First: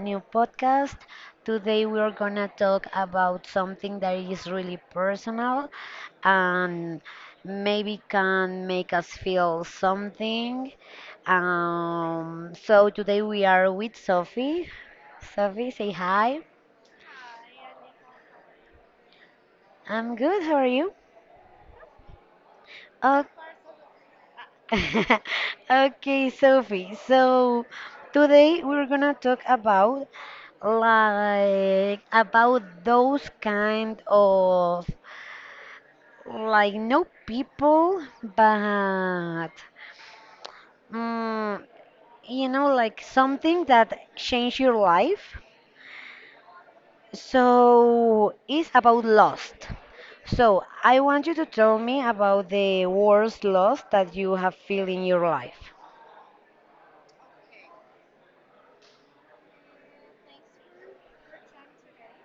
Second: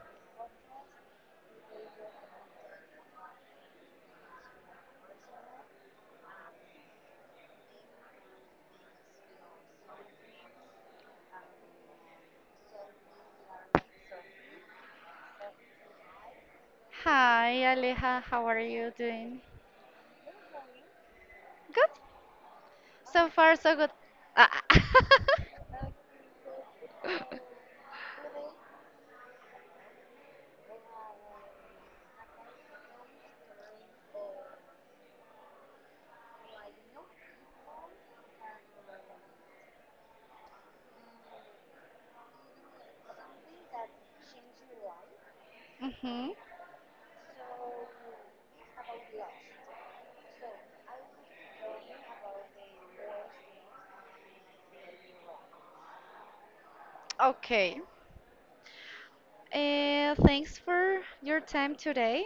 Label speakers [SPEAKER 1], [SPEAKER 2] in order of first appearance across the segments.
[SPEAKER 1] new podcast. Today we are gonna talk about something that is really personal and maybe can make us feel something. So today we are with Sophie. Sophie, say hi.
[SPEAKER 2] Hi, Aleja. How are you doing?
[SPEAKER 1] I'm good. How are you?
[SPEAKER 2] Good. So far, so good. Ah.
[SPEAKER 1] Okay, Sophie. So today we're gonna talk about like about those kind of like no people, but mm, like something that changed your life.
[SPEAKER 2] hmm.
[SPEAKER 1] So it's about lost. So I want you to tell me about the worst loss that you have feel in your life.
[SPEAKER 2] Okay. Thanks for your time today.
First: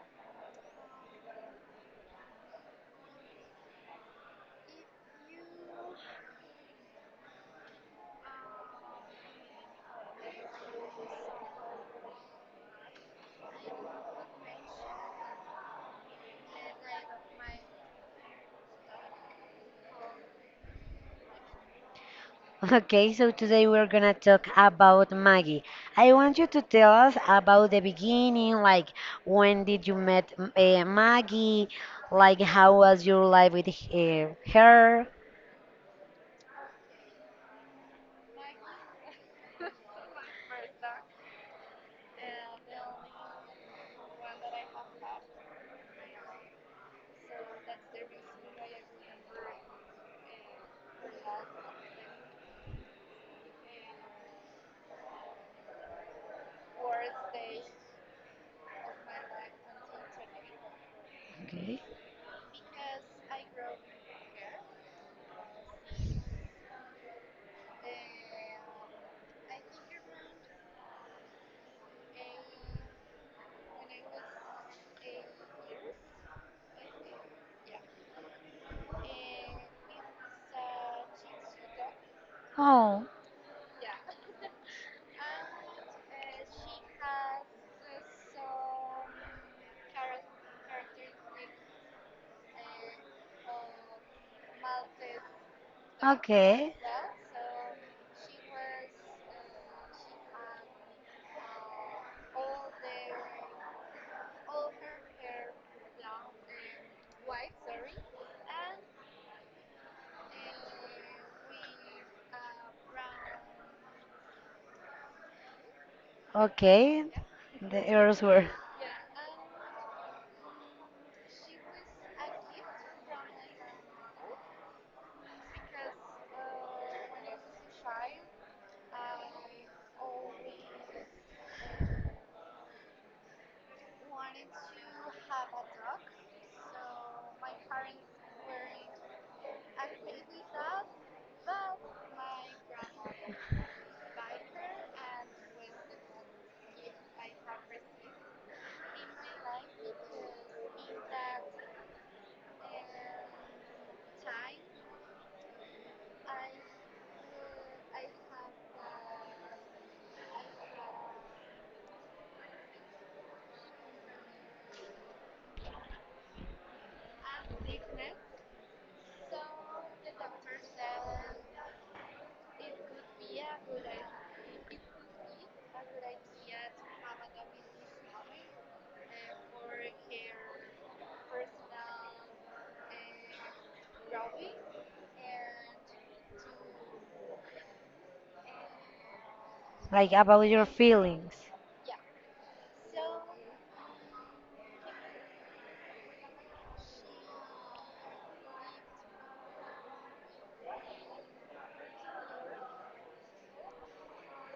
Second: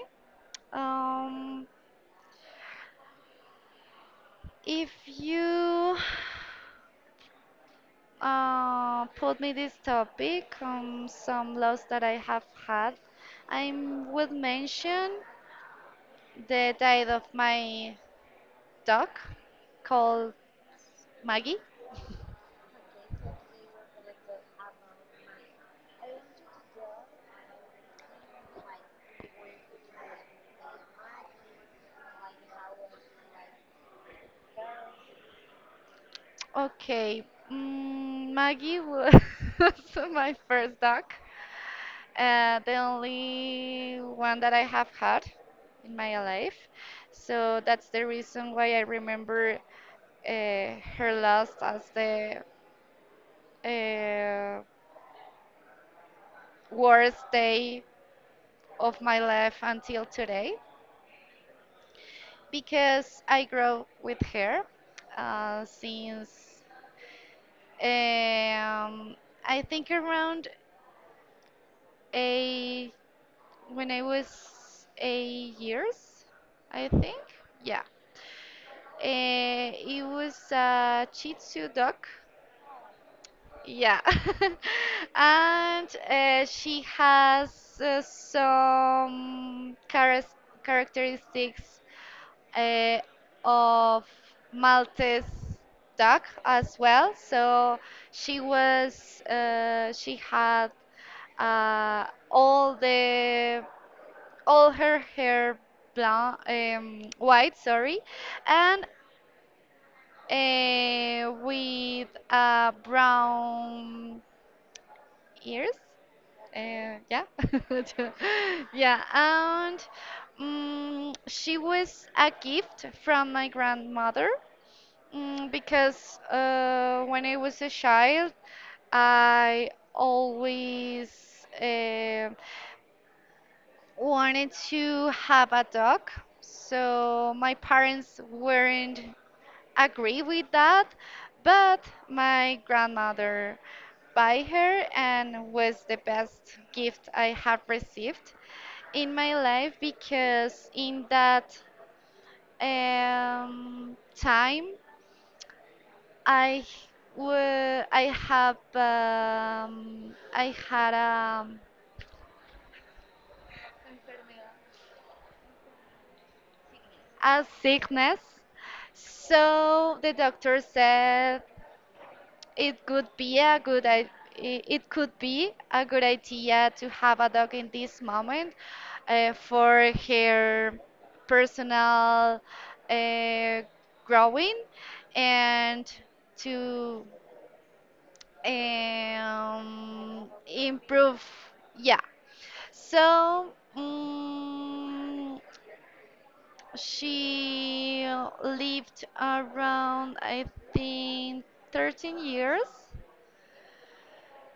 [SPEAKER 2] Um, if you put me this topic, some loss that I have had, I would mention the death of my dog called Maggie.
[SPEAKER 1] Okay, so today we're gonna talk about Maggie. I want you to tell us about the beginning, like when did you met Maggie, like how was your life with her?
[SPEAKER 2] Okay, Maggie was my first dog, the only one that I have had in my life. So that's the reason why I remember uh, her last as the uh, worst day of my life until today,
[SPEAKER 1] Okay.
[SPEAKER 2] because I grew with her since um, I think around eight when I was 8 years, I think. Yeah. It was a Shih Tzu dog.
[SPEAKER 1] Oh,
[SPEAKER 2] Yeah. And she has, some characteristics uh, of Maltese dog
[SPEAKER 1] okay.
[SPEAKER 2] as well. So she was, she had, all the all her hair blonde, white, sorry, and with brown ears.
[SPEAKER 1] Okay,
[SPEAKER 2] Yeah,
[SPEAKER 1] the errors were
[SPEAKER 2] yeah, and she was a gift from my grandmother, because when I was a child, I always, um wanted to have a dog, so my parents weren't agree with that, but my grandmother buy her and was the best gift I have received in my life because in that time I I have I had a sickness, so the doctor said it could be a it could be a good idea to have a dog in this moment for her personal uh, growing and to
[SPEAKER 1] like about your
[SPEAKER 2] improve.
[SPEAKER 1] feelings.
[SPEAKER 2] Yeah. So she lived around, I think, 13 years.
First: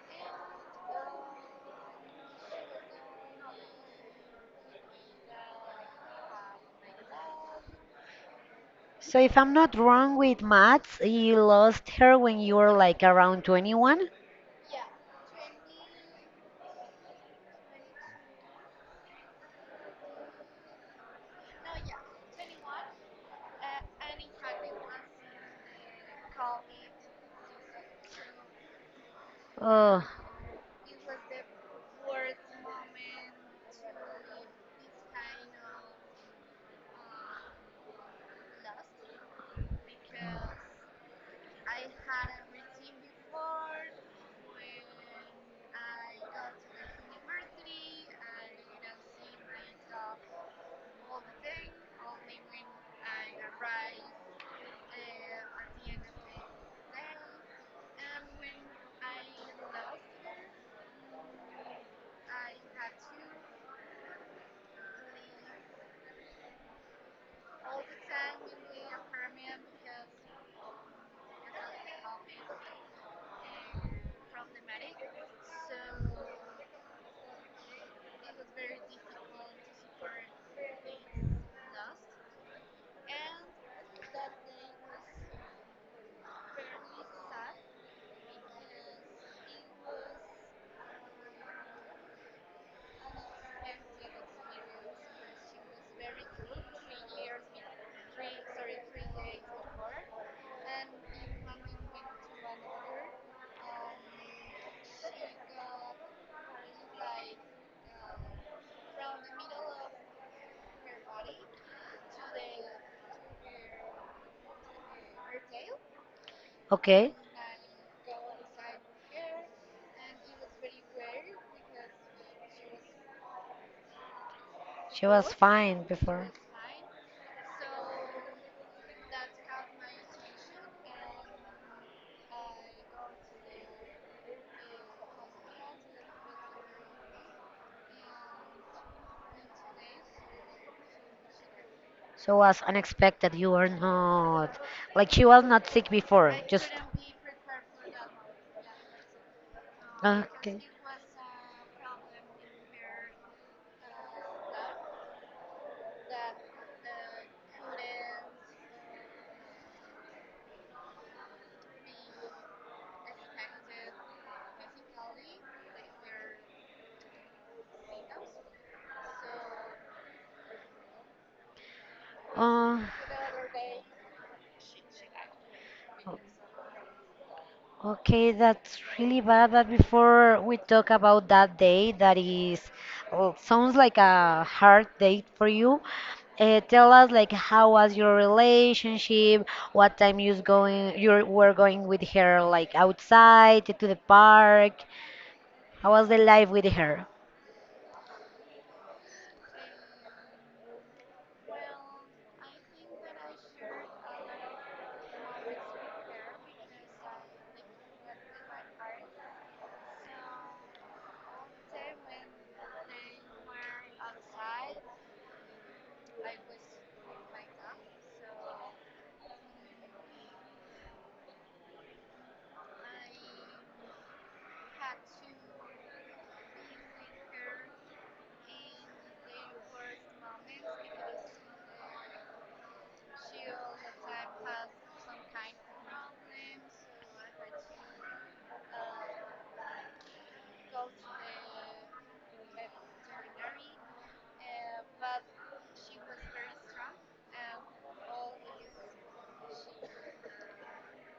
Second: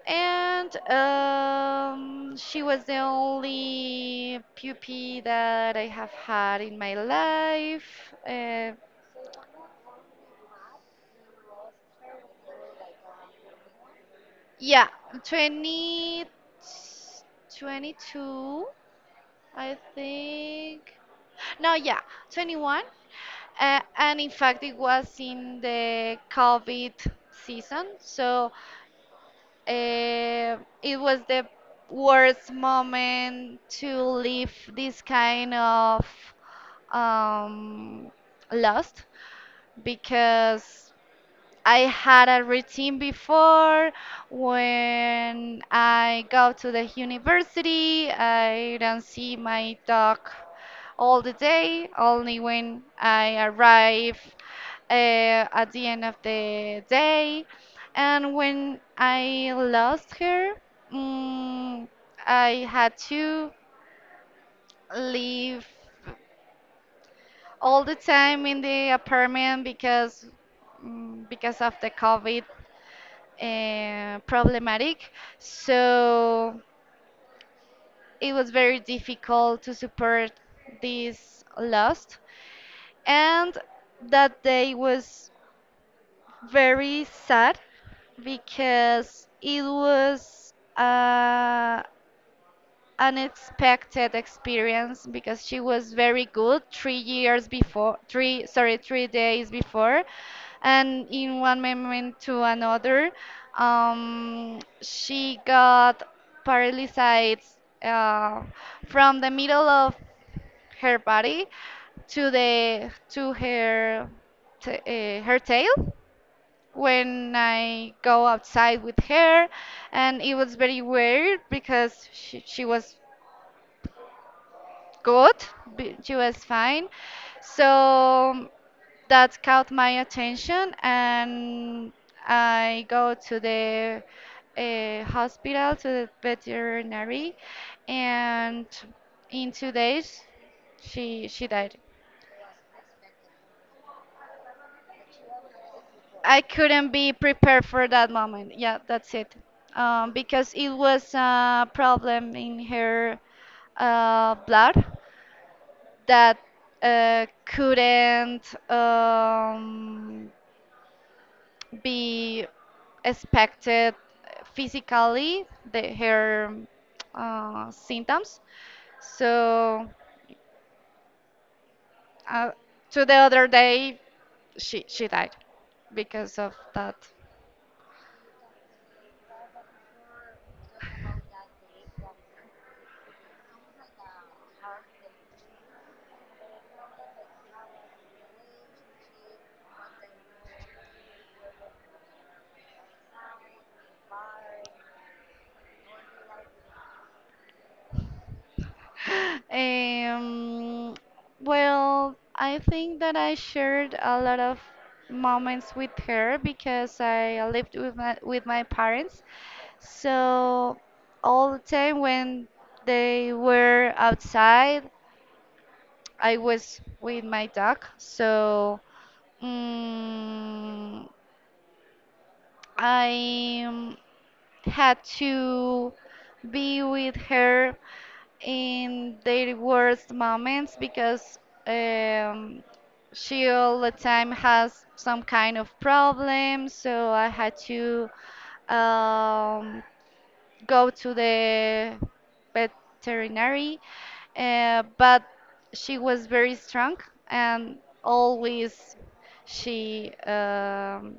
[SPEAKER 2] And she was the only puppy that I have had in my life. Uh,
[SPEAKER 1] So if I'm not wrong with maths, you lost her when you were like around 21?
[SPEAKER 2] yeah, 20, 22, I think. No, yeah, 21. And in fact, it was in the COVID season. So
[SPEAKER 1] Oh,
[SPEAKER 2] eh, it was the worst moment to live this kind of um, lost, because I had a routine before, when I go to the university. I don't see my dog all the day, only when I arrive at the end of the day. And when I lost her, mm, I had to leave all the time in the apartment because because of the COVID problematic. So it was very difficult to support this loss. And that day was very sad because it was unexpected experience, because she was very good 3 days before, and in one moment to another, she got paralyzed uh, from the middle of her body to her her tail,
[SPEAKER 1] okay.
[SPEAKER 2] when I go outside with her, and it was very weird because she was
[SPEAKER 1] She was
[SPEAKER 2] good.
[SPEAKER 1] fine
[SPEAKER 2] She
[SPEAKER 1] before.
[SPEAKER 2] was fine. So that caught my attention, and I go to the hospital, to the veterinary, and in 2 days she died.
[SPEAKER 1] So it was unexpected. You were not like she was not sick before.
[SPEAKER 2] I
[SPEAKER 1] Just.
[SPEAKER 2] couldn't be prepared for that moment. Yeah, that's it. Because
[SPEAKER 1] Okay.
[SPEAKER 2] it was a problem in her blood, that couldn't um, be expected physically the her symptoms. So uh,
[SPEAKER 1] Uh,
[SPEAKER 2] to the other day, she died because of that.
[SPEAKER 1] okay, that's really bad. But before we talk about that day, that is well, sounds like a hard date for you. Tell us like how was your relationship? What time you was going? You were going with her like outside to the park. How was the life with her?
[SPEAKER 2] Um, well, I think that I shared a lot of moments with her because I lived with my parents. So all the time when they were outside, I was with my dog. So mm I, had to be with her in their worst moments because, um, she all the time has some kind of problem. So I had to um, go to the veterinary, but she was very strong, and always she, um,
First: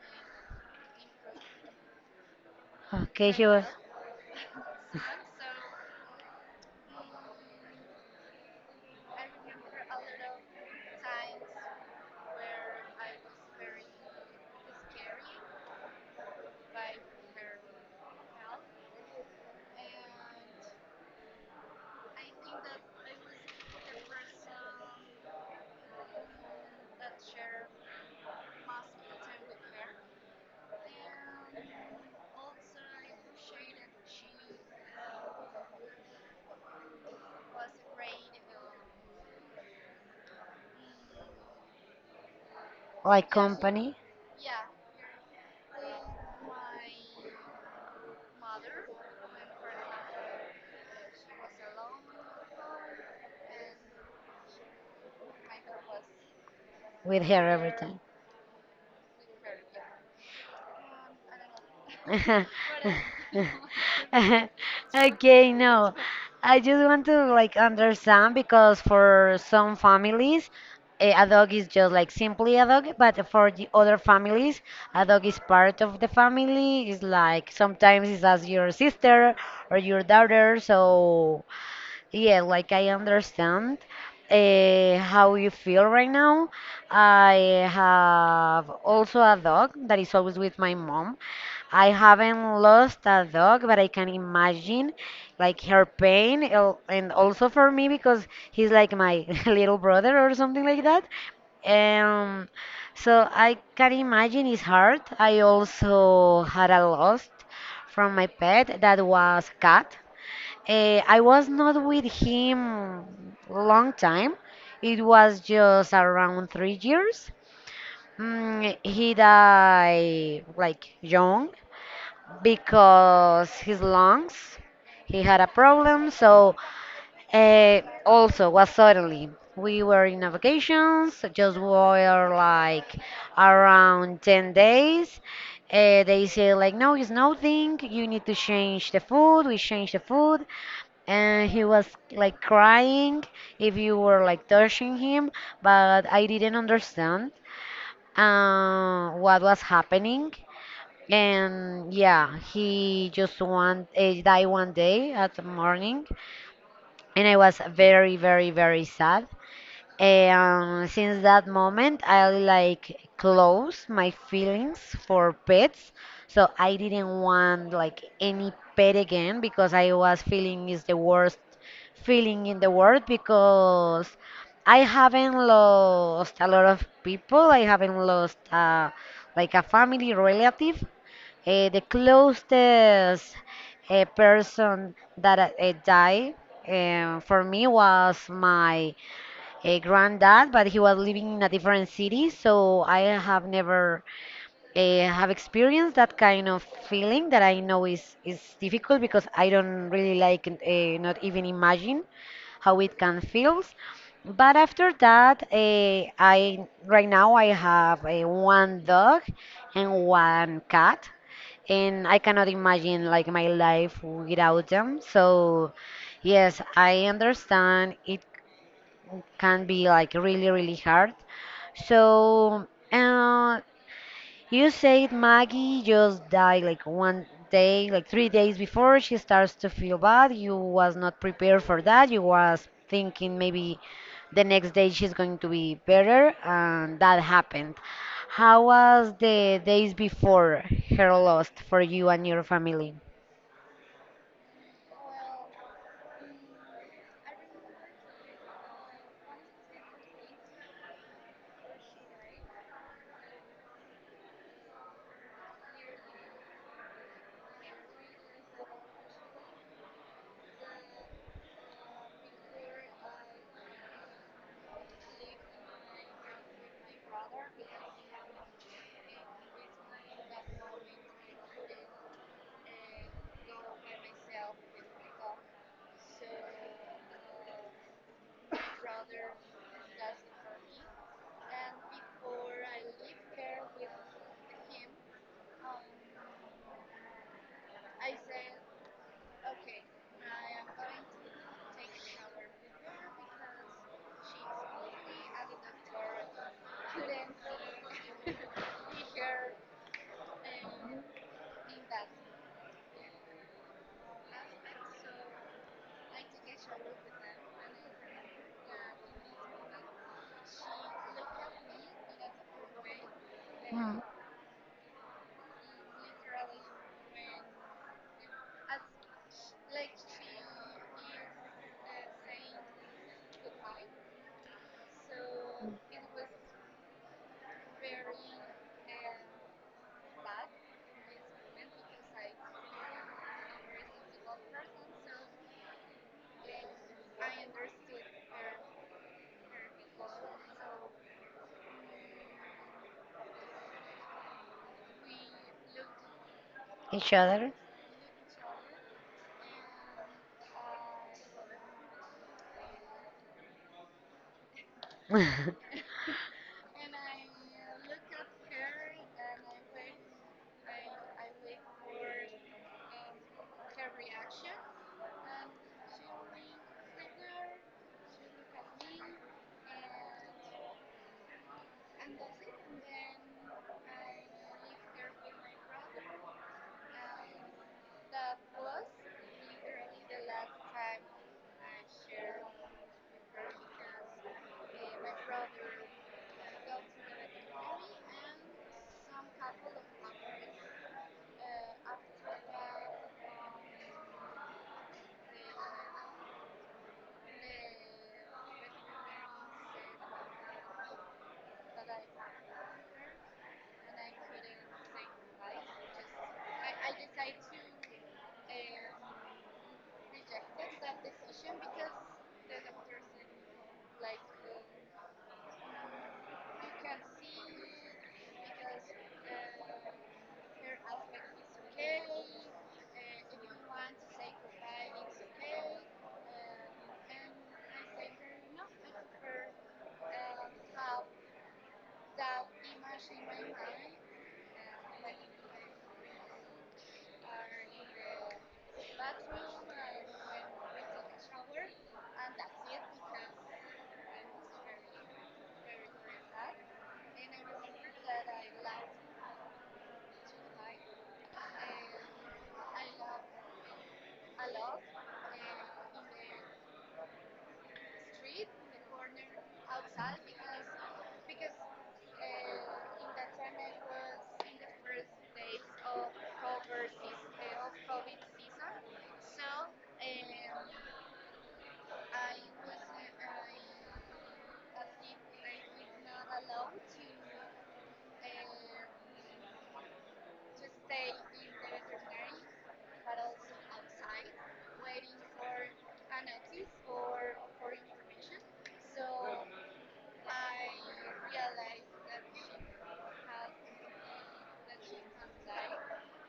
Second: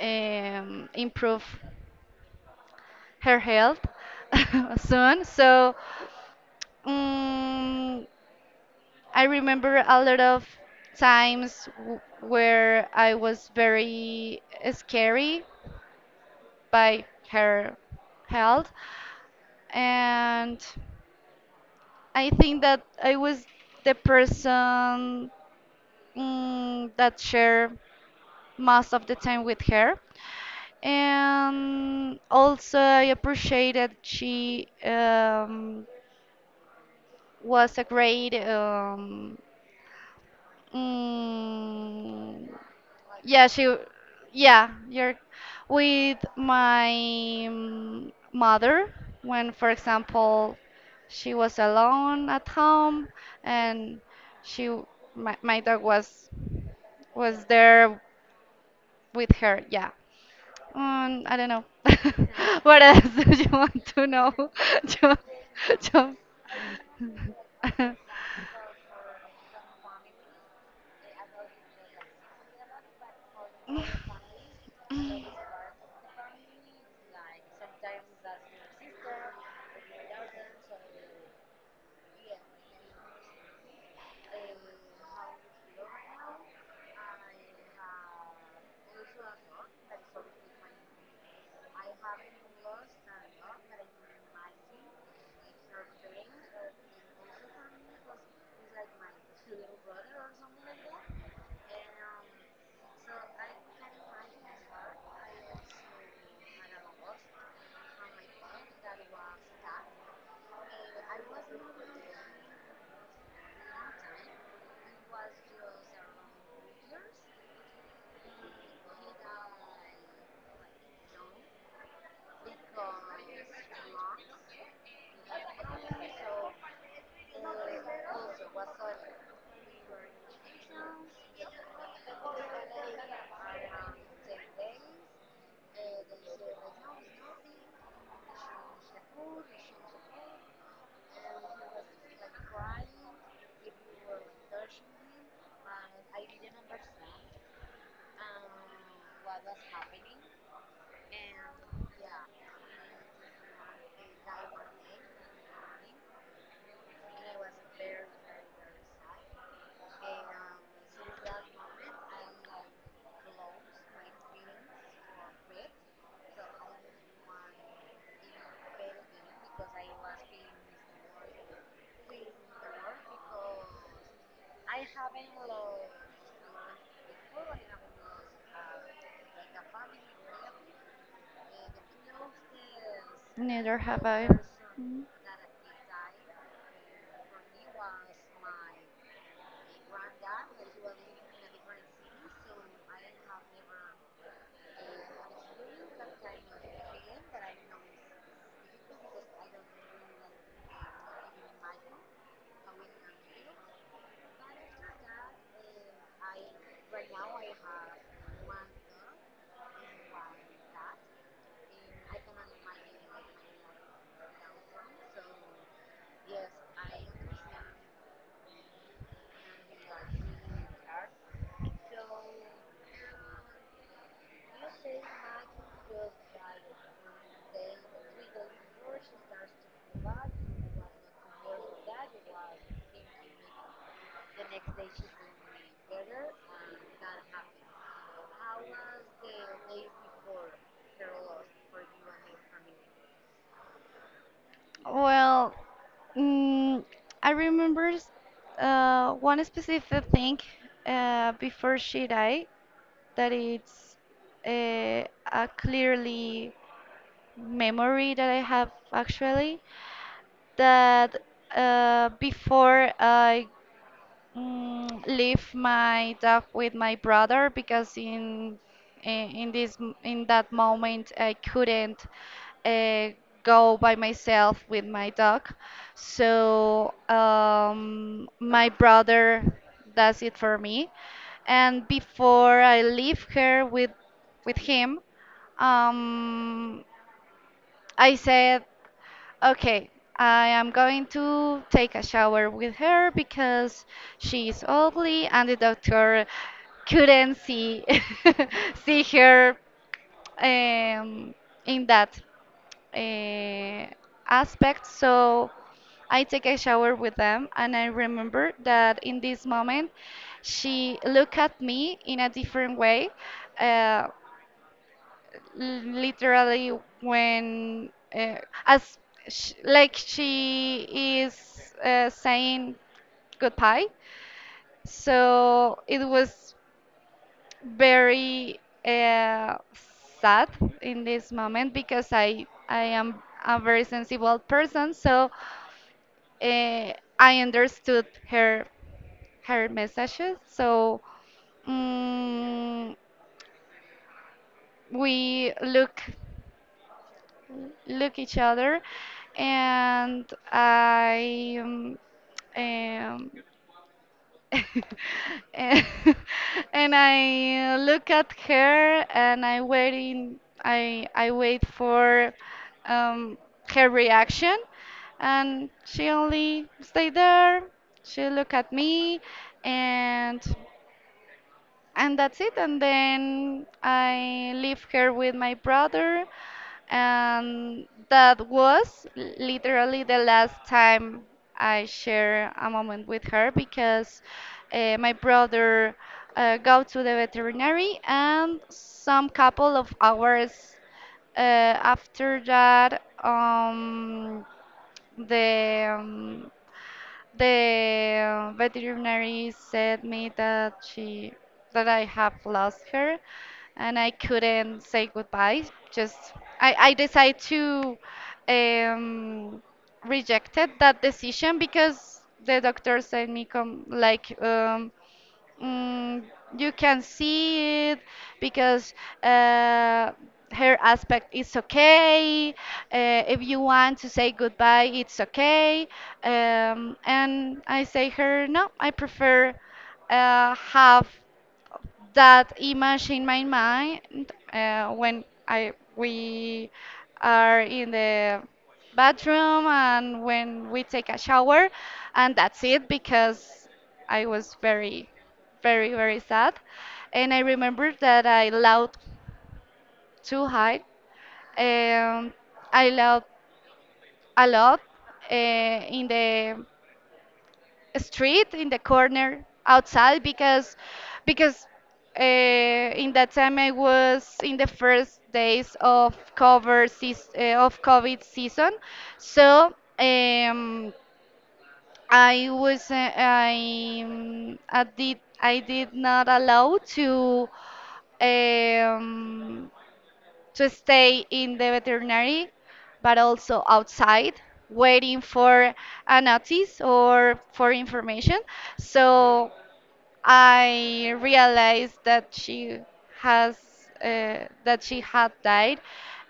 [SPEAKER 2] um, improved
[SPEAKER 1] Okay,
[SPEAKER 2] her
[SPEAKER 1] she was
[SPEAKER 2] health soon. So. Mm, I remember a lot of times where I was very scary by her health, and I think that I was the person, that share most of the time with her. And also, I appreciate that she, was a great, mm,
[SPEAKER 1] like
[SPEAKER 2] yeah, she,
[SPEAKER 1] company
[SPEAKER 2] yeah, you're with my, mother, when, for example, she was alone at home and she, my dog
[SPEAKER 1] with
[SPEAKER 2] was
[SPEAKER 1] her every time.
[SPEAKER 2] there with her. Yeah. I don't know. What else do you want to know? Just,
[SPEAKER 1] Okay, no.
[SPEAKER 2] just.
[SPEAKER 1] I just want to like understand because for some families, a dog is just like simply a dog, but for the other families, a dog is part of the family. It's like sometimes it's as your sister or your daughter, so yeah, like I understand how you feel right now. I have also a dog that is always with my mom. I haven't lost a dog, but I can imagine like her pain, and also for me because he's like my little brother or something like that. Um, so I can imagine it's hard. I also had a loss from my pet that was cat. I was not with him long time. It was just around 3 years. He died like young because his lungs he had a problem. So also was suddenly we were in a vacations. Just were like around 10 days. They say like no, it's nothing. You need to change the food. We change the food and he was like crying if you were like touching him but I didn't understand what was happening, and yeah, he just died one day at the morning, and I was very very very sad, and since that moment, I like closed my feelings for pets. So I didn't want like any pet again because I was feeling is the worst feeling in the world because I haven't lost a lot of people. I haven't lost like a family relative. The closest
[SPEAKER 2] Neither have I.
[SPEAKER 1] person
[SPEAKER 2] Mm.
[SPEAKER 1] that died for me was my a granddad, but he was living in a different city, so I have never have experienced that kind of feeling that I know is difficult because I don't really like not even imagine how it can feels. But after that, I right now I have one dog and one cat, and I cannot imagine like my life without them. So yes, I understand it can be like really really hard. So uh, you said Maggie just died like one day, like 3 days before she starts to feel bad. You was not prepared for that. You was thinking maybe the next day she's going to be better, and that happened. How was the days before her loss for you and your family
[SPEAKER 2] Well, mm, I remember one specific thing before she died, that it's a, a clearly memory that I have actually, that before I, leave my dog with my brother, because in that moment I couldn't uh, go by myself with my dog. So my brother does it for me. And before I leave her with him, um, I said, okay, I am going to take a shower with her because she is ugly and the doctor couldn't see see her um, in that uh, aspect. So I take a shower with them, and I remember that in this moment, she looked at me in a different way. Uh, Literally when, as sh like she is saying goodbye, so it was very uh, sad in this moment, because I am a very sensible person, so uh, I understood her, her messages. So mm, we
[SPEAKER 1] each other?
[SPEAKER 2] look each other, and I, um, and and I look at her and I wait for um, her reaction, and she only stay there, she look at me, and that's it. And then I live here with my brother, and that was literally the last time I share a moment with her, because my brother go to the veterinary, and some couple of hours after that, the um, the veterinary said me that she, that I have lost her, and I couldn't say goodbye. Just I decided to um, rejected that decision because the doctor said me, come, like Mm, you can see it because uh, her aspect is okay. If you want to say goodbye, it's okay. And I say her, no, I prefer have that image in my mind when I we are in the bathroom and when we take a shower, and that's it, because I was very, very, very sad, and I remember that I laughed too high, um, I laughed a lot in the street in the corner outside, because because in that time I was in the first days of COVID season, so um, I was I did not allow um, to stay in the veterinary, but also outside, waiting for a notice or for information. So I realized that she has that she had died,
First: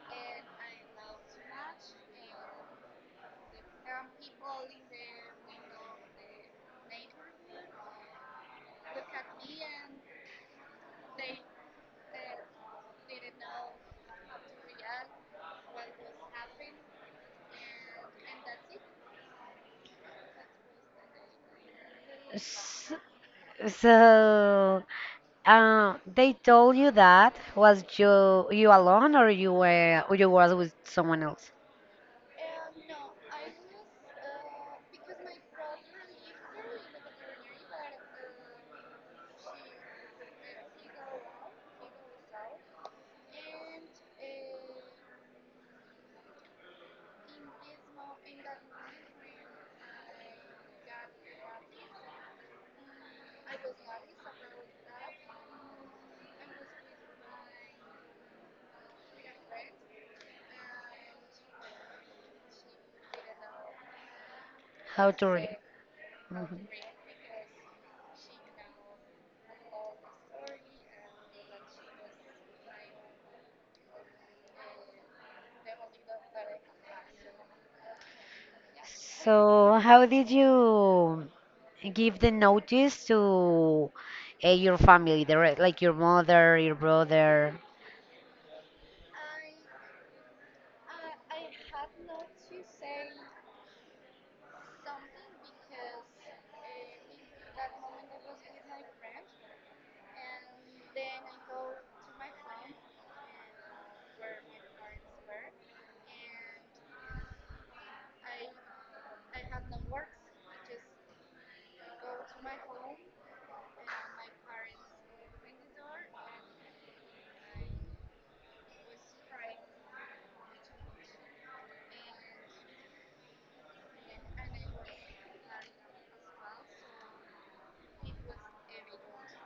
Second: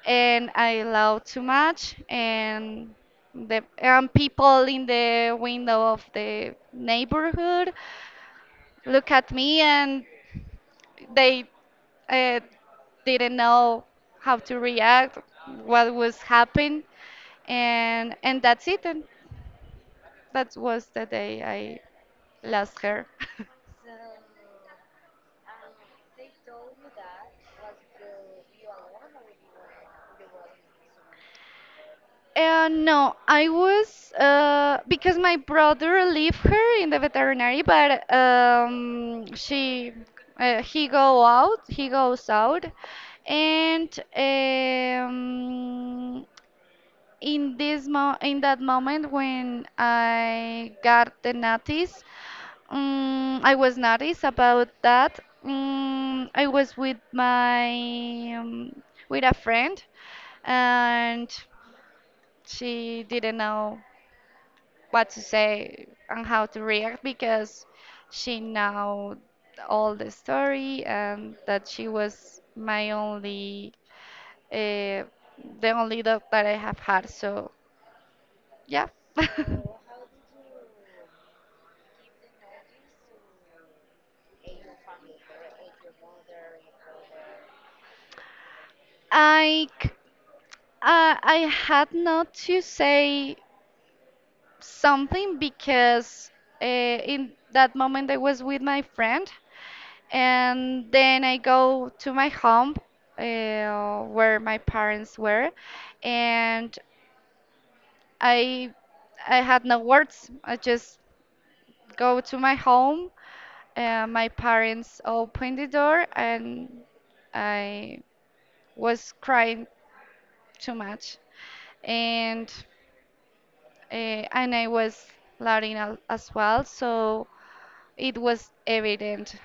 [SPEAKER 2] and I laughed too much, and the and people in the window of the neighborhood look at me, and they uh, didn't know how to react, what was happening, and that's it. And that was the day I lost
[SPEAKER 1] S-
[SPEAKER 2] her.
[SPEAKER 1] So, they told you that was you alone, or you were or you was with someone else?
[SPEAKER 2] And no, I was because my brother left her in the veterinary, but she he goes out, and in this mo in that moment when I got the notice, I was noticed about that. I was with my, um, with a friend, and she didn't know
[SPEAKER 1] How
[SPEAKER 2] what to
[SPEAKER 1] to read?
[SPEAKER 2] say and how to
[SPEAKER 1] Mhm.
[SPEAKER 2] react, because she know all the story and that she was my only, uh, the only dog that I have had. So yeah.
[SPEAKER 1] So, how did you give the notice to your family, the re like your mother, your brother?
[SPEAKER 2] I c- I had not to say something because in that moment I was with my friend, and then I go to my home where my parents were, and I I had no words. I just go to my home. My parents opened the door, and I was crying too much. and uh, and I was Latina as well, so it was evident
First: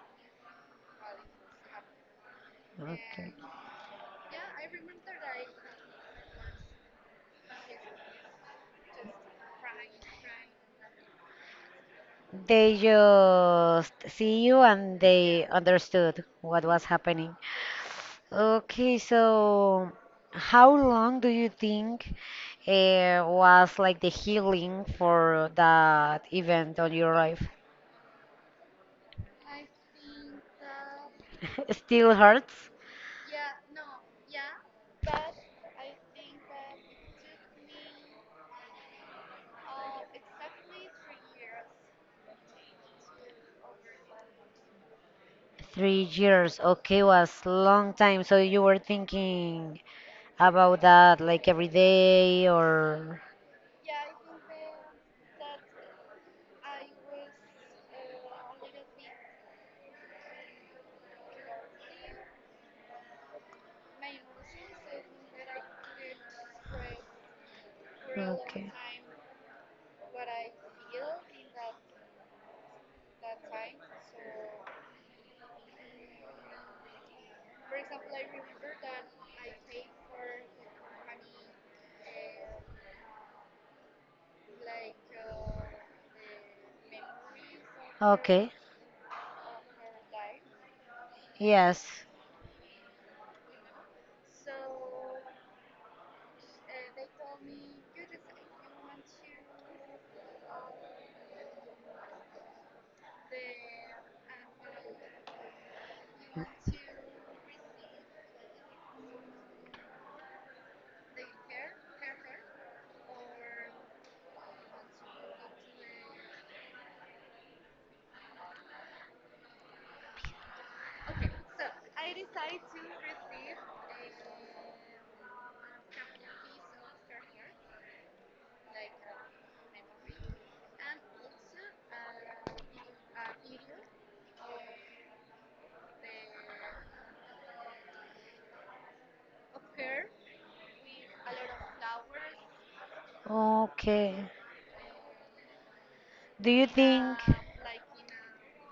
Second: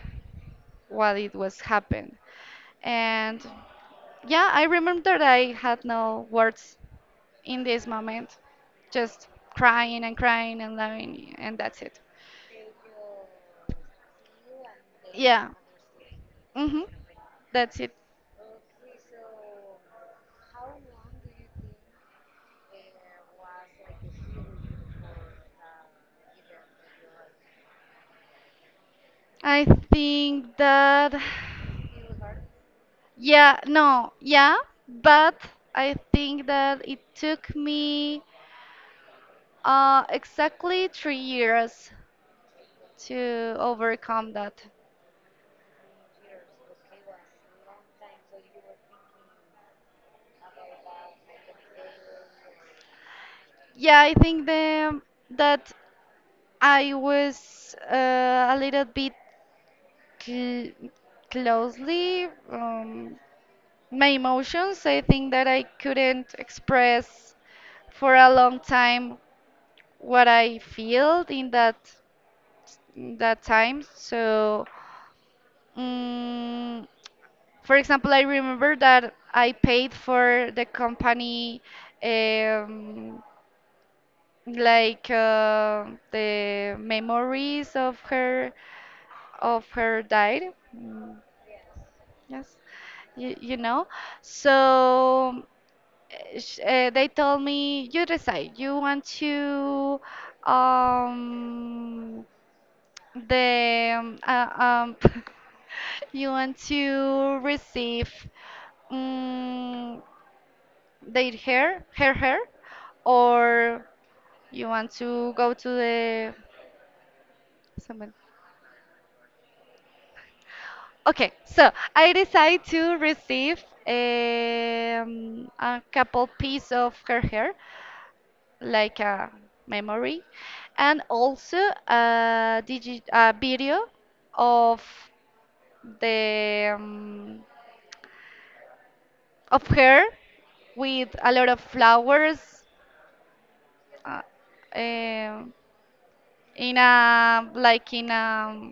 [SPEAKER 2] what it was happened.
[SPEAKER 1] Okay.
[SPEAKER 2] And yeah, I remember that I had no words in this moment, just crying and crying and loving, and that's it.
[SPEAKER 1] They just see you and
[SPEAKER 2] Yeah.
[SPEAKER 1] they understood what
[SPEAKER 2] Mm-hmm.
[SPEAKER 1] was happening.
[SPEAKER 2] That's it.
[SPEAKER 1] Okay, so how long do you think was like the healing for that event on your life?
[SPEAKER 2] I think that,
[SPEAKER 1] Still hurts?
[SPEAKER 2] yeah, no, yeah, but I think that it took me, exactly 3 years to overcome that.
[SPEAKER 1] 3 years. Okay, was long time. So you were thinking about that like every day or
[SPEAKER 2] Yeah, I think that I was a little bit cl closely. My emotions, I think that I couldn't express for a long
[SPEAKER 1] okay.
[SPEAKER 2] time what I felt in that time. So. Mm, For example, I remember that I paid for the company, um, like uh, the memories of her,
[SPEAKER 1] Okay.
[SPEAKER 2] of her died. Mm,
[SPEAKER 1] Yes.
[SPEAKER 2] yes, you know. So they told me, you decide. You want to um, the um, you want to receive, Mm, their hair, her hair, or you want to go to the someone. Okay, so I decide to receive, a couple piece of her hair, like a memory, and also a video of the of her with a lot of flowers,
[SPEAKER 1] Okay.
[SPEAKER 2] uh, um
[SPEAKER 1] Do you
[SPEAKER 2] in
[SPEAKER 1] think?
[SPEAKER 2] a, like in a,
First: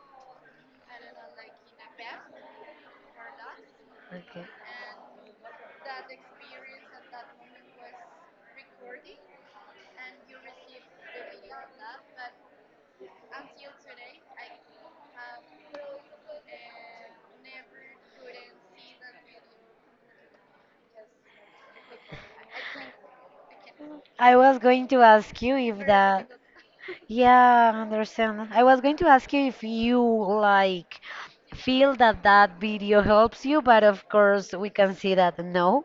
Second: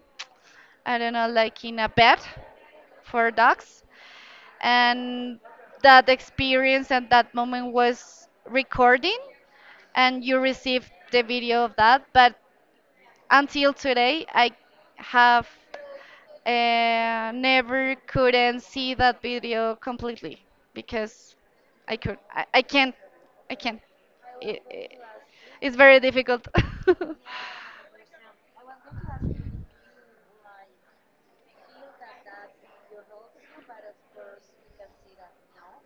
[SPEAKER 2] I don't know, like in a pet for dogs.
[SPEAKER 1] Okay.
[SPEAKER 2] And that experience and that moment was recording, and you received the video of that. But until today, I have never couldn't see that video completely because I can't, I can't.
[SPEAKER 1] I was
[SPEAKER 2] It,
[SPEAKER 1] going
[SPEAKER 2] it,
[SPEAKER 1] to ask you
[SPEAKER 2] it's
[SPEAKER 1] if
[SPEAKER 2] very
[SPEAKER 1] that.
[SPEAKER 2] difficult.
[SPEAKER 1] Yeah, I understand. I was going to ask you if you like feel that that video helps you, but of course we can see that no,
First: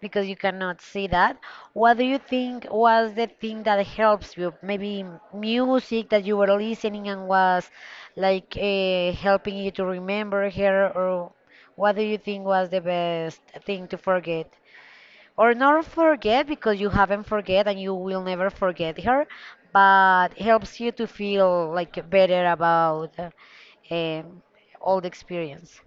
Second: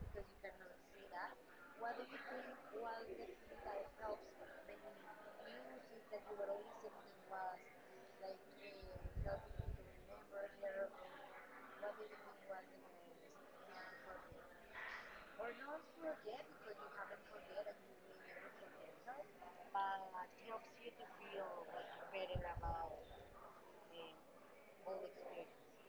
[SPEAKER 1] because you cannot see that. What do you think was the thing that helps you? Maybe music that you were listening and was like helping you to remember her, or what do you think was the best thing to forget? Or not forget because you haven't forget and you will never forget her, but helps you to feel like better about um, all the experience.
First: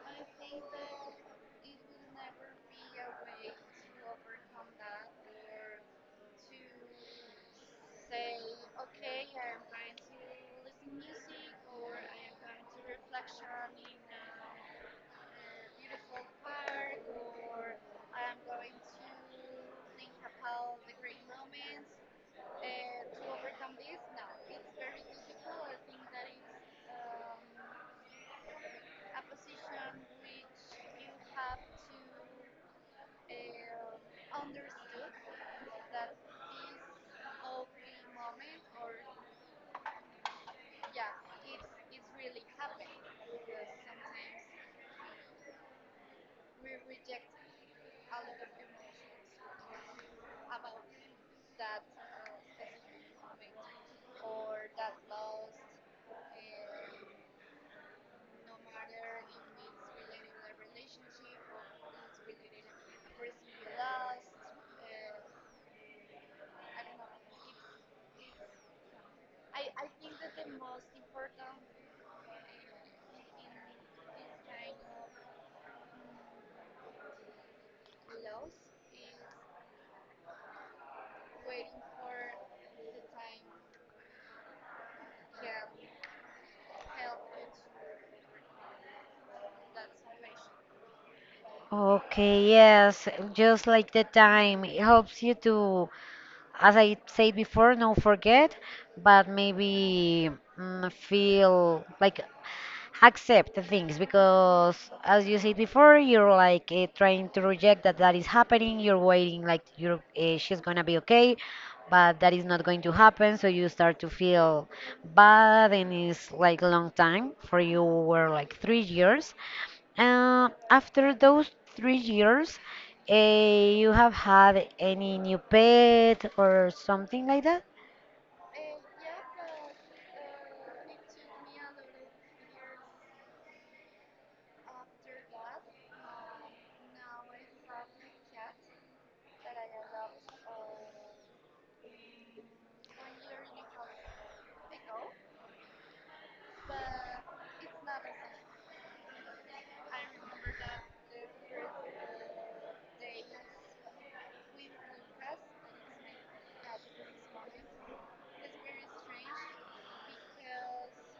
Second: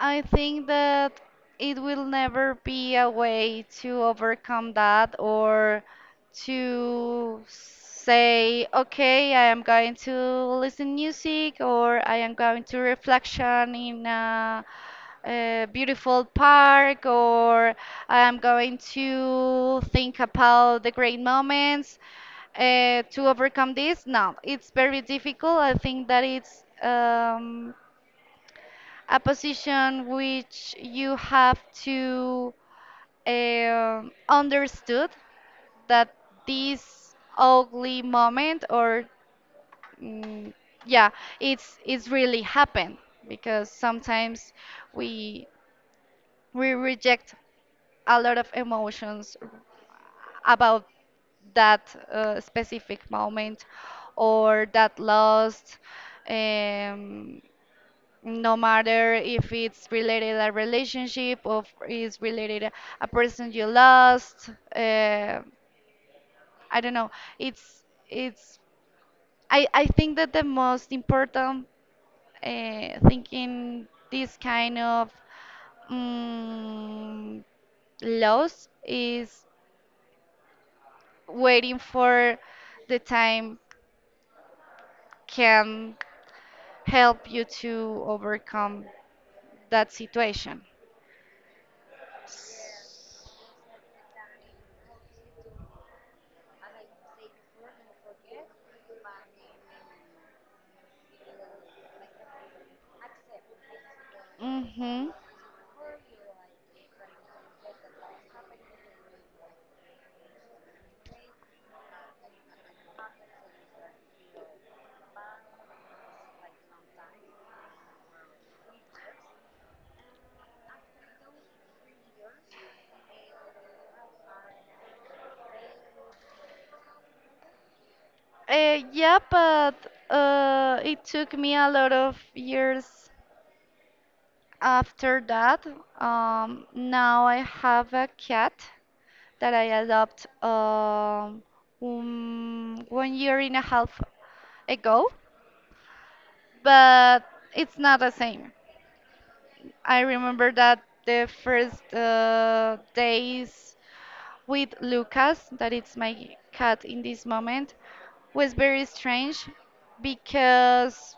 [SPEAKER 2] I think that it will never be a way to overcome that, or to say, okay, I am going to listen music, or I am going to reflection in a beautiful park, or I am going to think about the great moments to overcome this? No, it's very difficult. I think that it's a position which you have to understood that this ugly moment or mm, yeah, it's really happened, because sometimes we we reject a lot of emotions about that specific moment or that loss. um, no matter if it's related a relationship or is related a person you lost. uh, I don't know. It's it's i i think that the most important thing in this kind of um, loss is waiting for the time can help you to overcome that situation.
[SPEAKER 1] Okay, yes, just like the time, it helps you to, as I said before, not forget, but maybe feel like accept the things because,
[SPEAKER 2] Mm-hmm.
[SPEAKER 1] as you said before, you're like trying to reject that that is happening. You're waiting like you're she's gonna be okay, but that is not going to happen. So you start to feel bad, and it's like long time for you were like 3 years. After those 3 years, you have had any new pet or something like that?
[SPEAKER 2] Yeah, but it took me a lot of years after that. Now I have a cat that I adopted 1 year and a half ago, but it's not the same. I remember that the first days with Lucas, that it's my cat in this moment, was very strange because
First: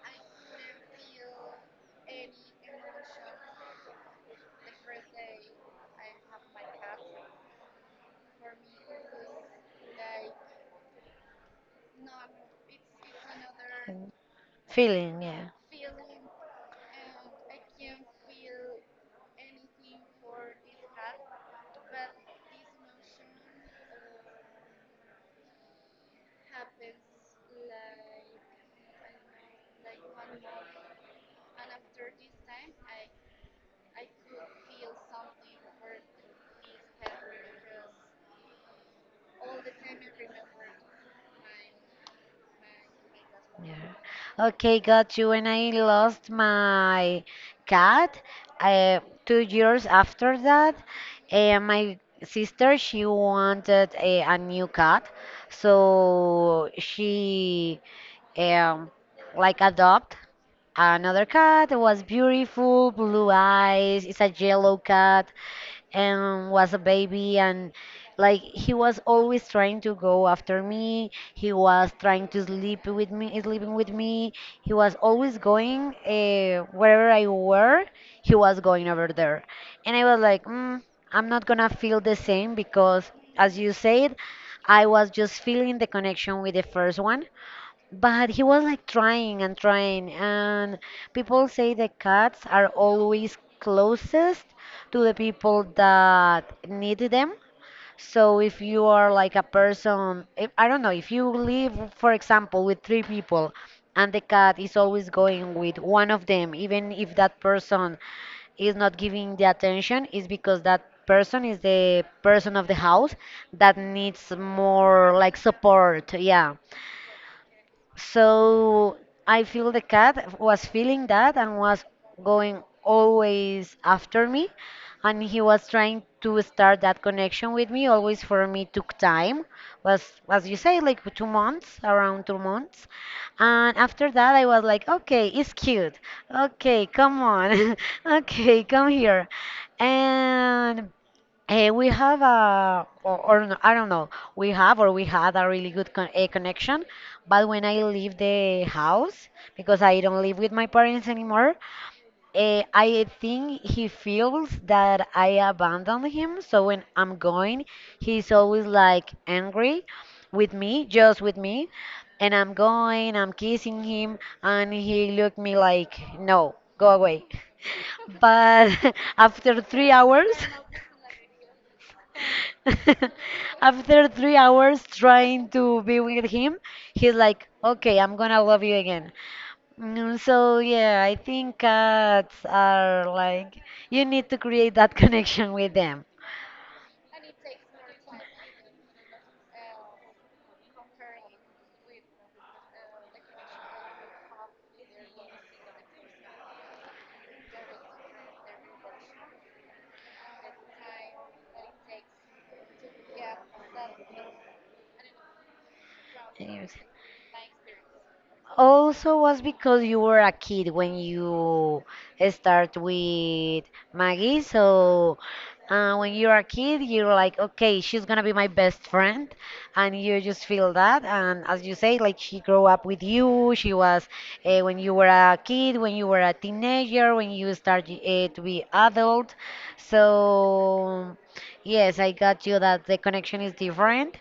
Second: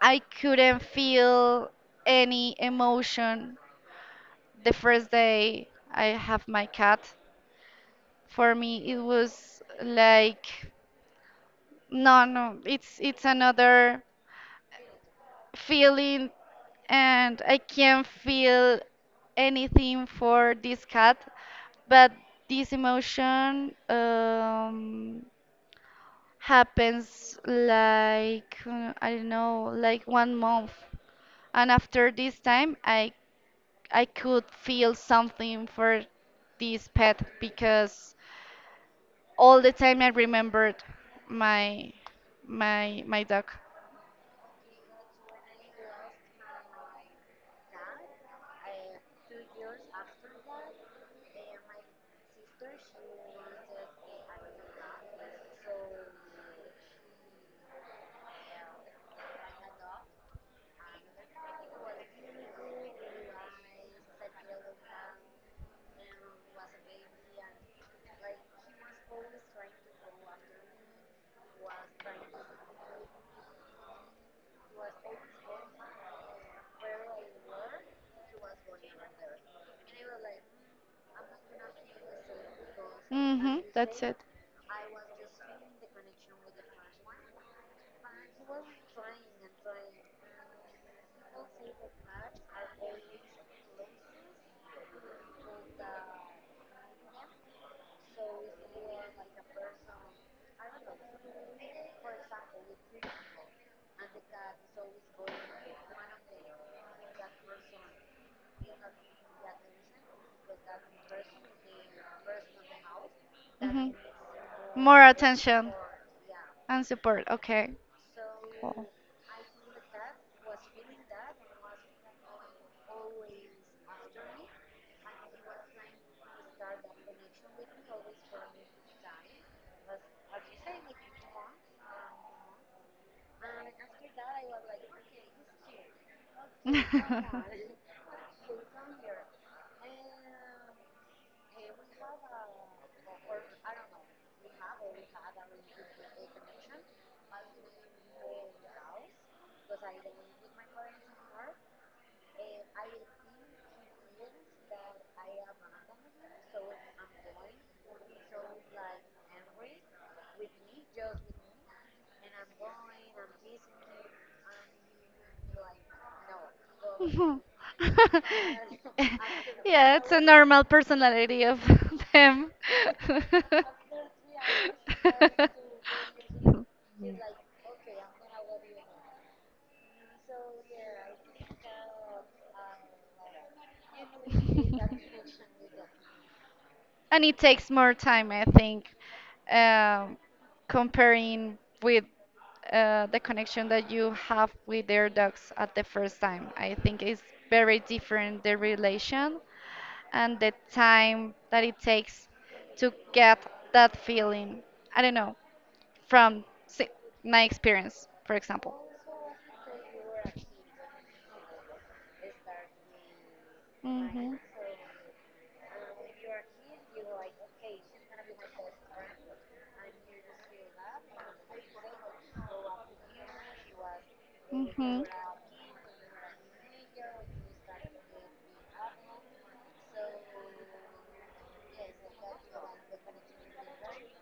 [SPEAKER 2] I couldn't feel any emotion the first day I have my cat. For me, it was like no, no, it's another
[SPEAKER 1] Mm, feeling, yeah.
[SPEAKER 2] feeling, and I can't feel anything for this cat. But this emotion happens like I don't know, like 1 month. And after this time, I could feel something for this pet, because all the time I remembered my my dog.
[SPEAKER 1] Yeah. Okay, got you. When I lost my cat, 2 years after that, my sister she wanted a new cat, so she um, like adopt another cat. It was beautiful, blue eyes. It's a yellow cat and was a baby, and like he was always trying to go after me. He was trying to sleep with me, sleeping with me. He was always going wherever I were. He was going over there, and I was like, mm, I'm not gonna feel the same because, as
[SPEAKER 2] Mhm,
[SPEAKER 1] you
[SPEAKER 2] that's it.
[SPEAKER 1] said, I was just feeling the connection with the first one, but he was like trying and trying, and people say the cats are always closest to the people that need them. So if you are like a person, if, I don't know, if you live, for example, with three people and the cat is always going with one of them, even if that person is not giving the attention, is because that person is the person of the house that
[SPEAKER 2] Hmm.
[SPEAKER 1] needs
[SPEAKER 2] More
[SPEAKER 1] more like
[SPEAKER 2] attention
[SPEAKER 1] support. Yeah.
[SPEAKER 2] and support. Okay, cool.
[SPEAKER 1] So I feel the cat was feeling that and was going always after me. And he was trying to start that connection with me. Always for me took time, was as you say, like 2 months, around 2 months. And after that, I was like, okay, it's cute. Okay, come on. Okay, come here. And we have a, or no, I don't know, we have or we had a really good connection, but when I leave the house, because I don't live with my parents anymore, I think he feels that I abandoned him. So when I'm going, he's always like angry with me, just with me. And I'm going, I'm kissing him, and he looked me like, no, go away.
[SPEAKER 2] Mhm.
[SPEAKER 1] But after three
[SPEAKER 2] Yeah, it's a
[SPEAKER 1] hours,
[SPEAKER 2] normal personality of them.
[SPEAKER 1] after 3 hours trying to be with him, he's like, okay, I'm gonna love you again. Mm, so, yeah, I think cats are like, you need to create that connection with them.
[SPEAKER 2] And it takes more time, I think, um, comparing with the connection that you have with their dogs at the first time. I think it's very different the relation and the time that it takes to get that feeling. I don't know, from
[SPEAKER 1] Yes.
[SPEAKER 2] si- my experience, for example.
[SPEAKER 1] Also was because you were a kid when you start with
[SPEAKER 2] Hmm.
[SPEAKER 1] Maggie. So when you're a kid, you're like, okay, she's gonna be my best friend, and you just feel that. And as you say, like she grew up with you. She was when you
[SPEAKER 2] Hmm.
[SPEAKER 1] were a kid, when you were a teenager, when you start to be adult. So yes, I got you that the connection is different,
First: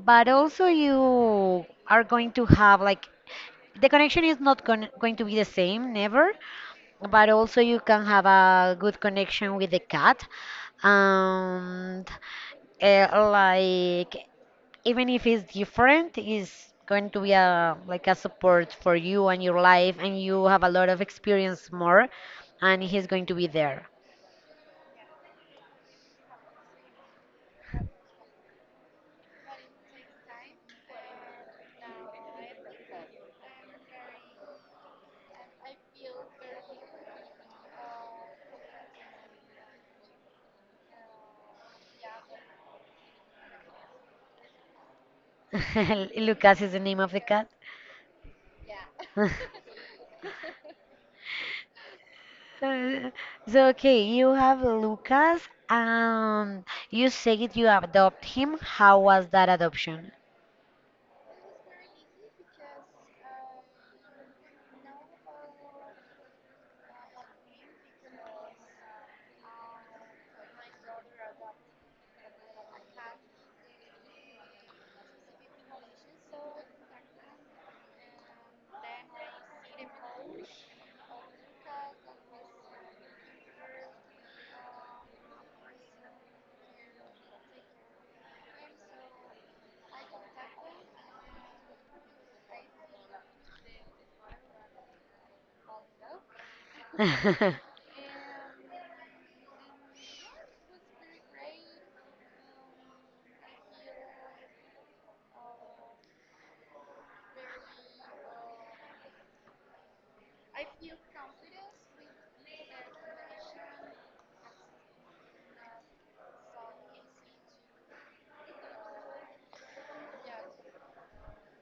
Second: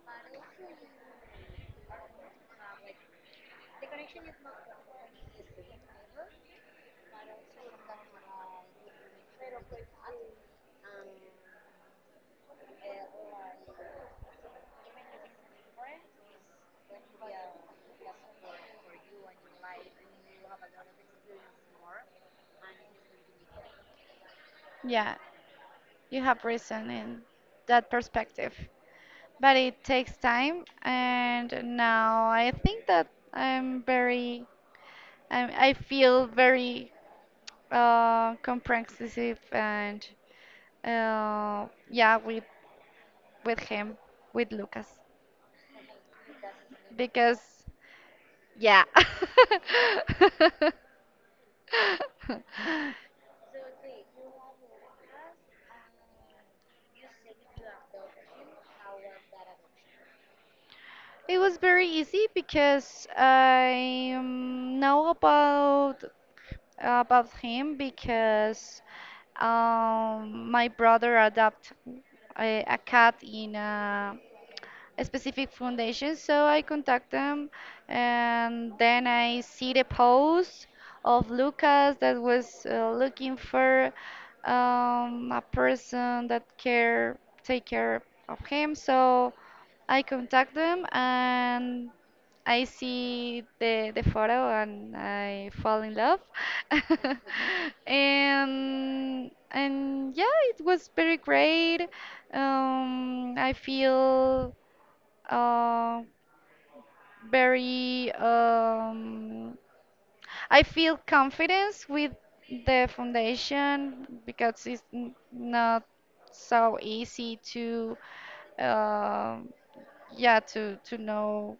[SPEAKER 1] but also you are going to have like the connection is not gon going to be the same, never, but also you can have a good connection with the cat. And like, even if it's different, it's going to be a like a support for you and your life, and you have a lot of experience more, and he's going to be there.
[SPEAKER 2] Yeah, you have reason in that perspective. But it takes time, and now I think that I'm very, I feel very comprehensive and yeah, with him, with Lucas,
[SPEAKER 1] Lucas is the name of the
[SPEAKER 2] because
[SPEAKER 1] cat.
[SPEAKER 2] yeah,
[SPEAKER 1] Uh, So, okay, you have Lucas, and you said you adopt him. How was that adoption?
[SPEAKER 2] it was very easy, because I know about him, because my brother adopted a cat in a specific foundation. So I contact them, and then I see the post of Lucas, that was looking for a person that care take care of him. So I contact them, and I see the photo and I fall in love. And yeah, it was very great. I feel uh, very I feel confidence with the foundation, because not so easy to um, yeah to know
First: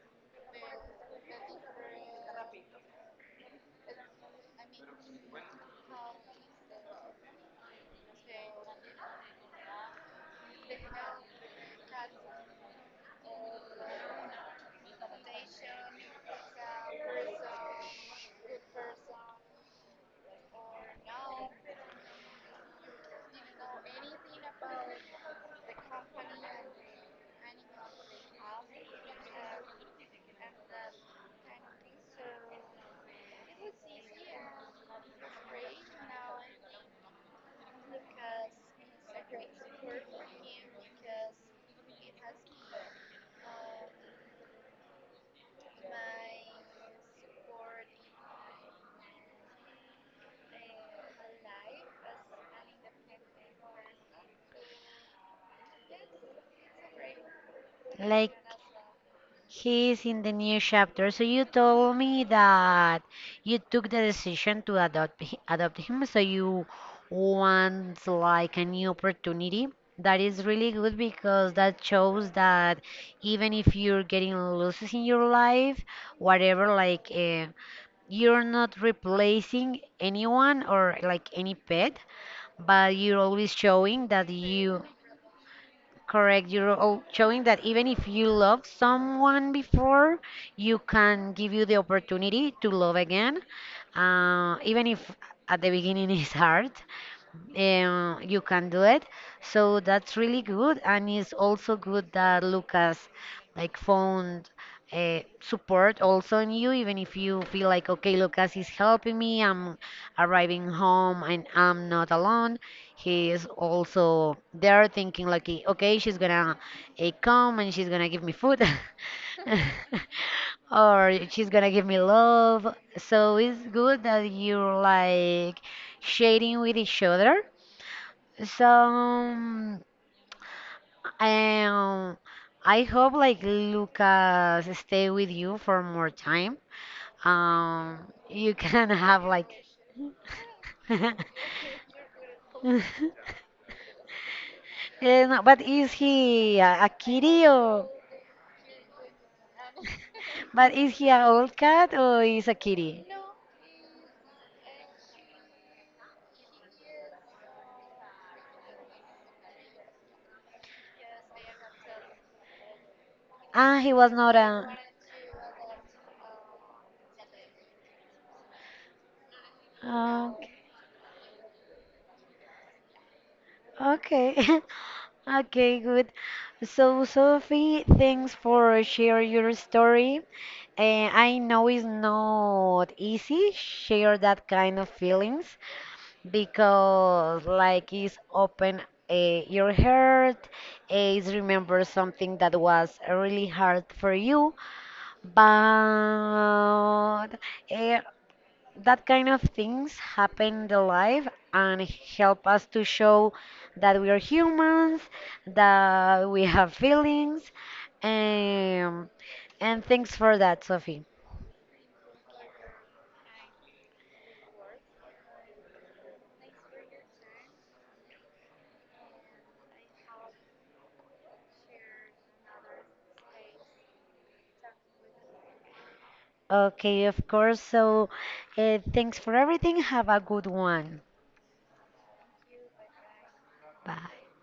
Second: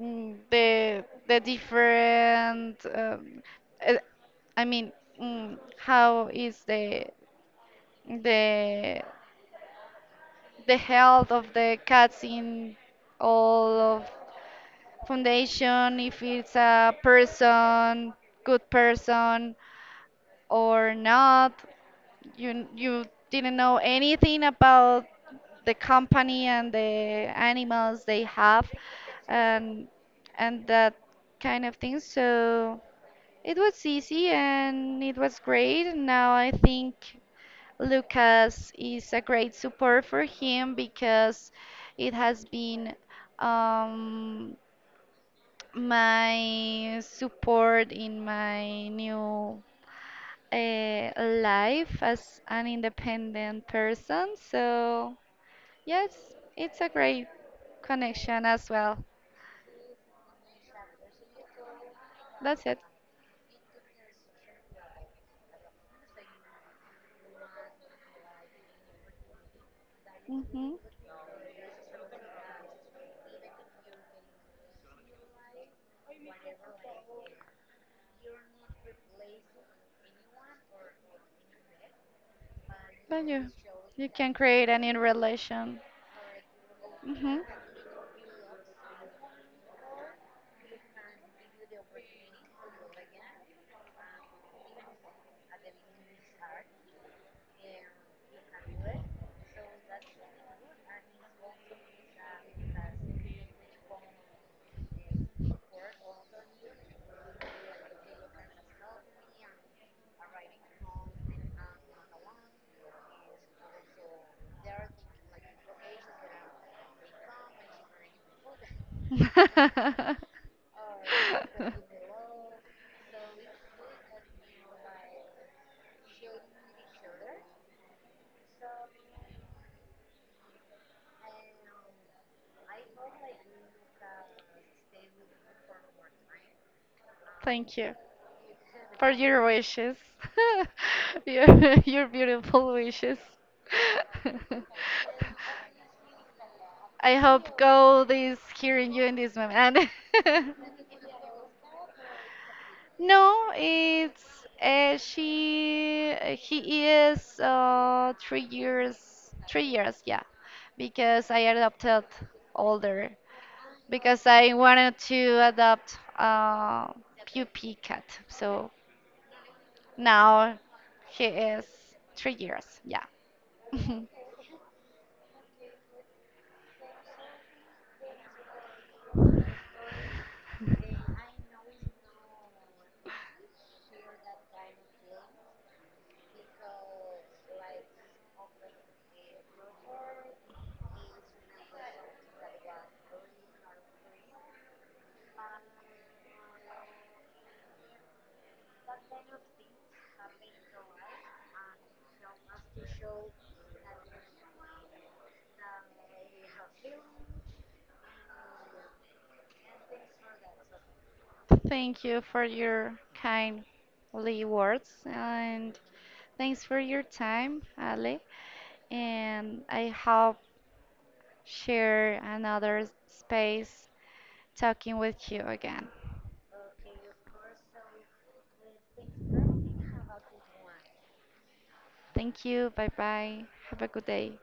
[SPEAKER 2] the different uh, I mean how is the the the health of the cats in all of foundation, if it's a person good person or not. You didn't know anything about the company and the animals they have, and and that kind of thing. So it was easy and it was great. Now I think Lucas is a great support for him, because it has been um, my support in my new life as an independent person. So, yes, it's a great
[SPEAKER 1] Like
[SPEAKER 2] connection as well.
[SPEAKER 1] he's in the new chapter. So you told me
[SPEAKER 2] That's it.
[SPEAKER 1] that you took the decision to adopt him. So you want like a new opportunity. That is
[SPEAKER 2] Hmm.
[SPEAKER 1] really good because that shows that even if you're getting losses in your life, whatever, like. You're not replacing anyone or like any pet, but you're
[SPEAKER 2] But
[SPEAKER 1] always
[SPEAKER 2] you
[SPEAKER 1] showing that
[SPEAKER 2] can create
[SPEAKER 1] you
[SPEAKER 2] any relation.
[SPEAKER 1] correct. You're
[SPEAKER 2] Hmm.
[SPEAKER 1] showing that even if you loved someone before, you can give you the opportunity to love again, even if at the beginning it's hard, you can do it. So that's really good, and it's also good that Lucas like found support also in you, even if you feel like okay, Lucas is helping me. I'm arriving home and I'm not alone. He is also there, thinking like eh, okay, she's gonna come and she's gonna give me food. Or she's gonna give me love. So it's good that you're like sharing with each other, so, I hope like Lucas stay with you for more time.
[SPEAKER 2] Thank you
[SPEAKER 1] Um, you can
[SPEAKER 2] for
[SPEAKER 1] have
[SPEAKER 2] your
[SPEAKER 1] like.
[SPEAKER 2] wishes. your, your beautiful wishes.
[SPEAKER 1] Yeah, no, but is he a
[SPEAKER 2] I
[SPEAKER 1] kitty
[SPEAKER 2] hope
[SPEAKER 1] or?
[SPEAKER 2] God is hearing you in this moment. And
[SPEAKER 1] But is he an old cat or is a kitty?
[SPEAKER 2] no, it's she. He is 3 years. 3 years, yeah, because I adopted older,
[SPEAKER 1] Ah, he was
[SPEAKER 2] because
[SPEAKER 1] not
[SPEAKER 2] I
[SPEAKER 1] a.
[SPEAKER 2] wanted to adopt a puppy cat. So
[SPEAKER 1] Okay.
[SPEAKER 2] now he is 3 years, yeah.
[SPEAKER 1] Okay. Okay, good. So, Sophie, thanks for share your story. Eh, I know it's not easy share that kind of feelings because, like, it's open eh, your heart, eh, it's remember something that was really hard for you. But eh, that kind of things happen in the life and help us to show that we are humans, that we have feelings, um, and thanks for that, Sophie.
[SPEAKER 2] Thank you for your kindly words and thanks for your time, Ale. And I hope share another space talking with you again.
[SPEAKER 1] Okay, of course. So, thanks for everything. Have a good one.
[SPEAKER 2] Thank you. Bye bye. Have a good
[SPEAKER 1] Bye.
[SPEAKER 2] day.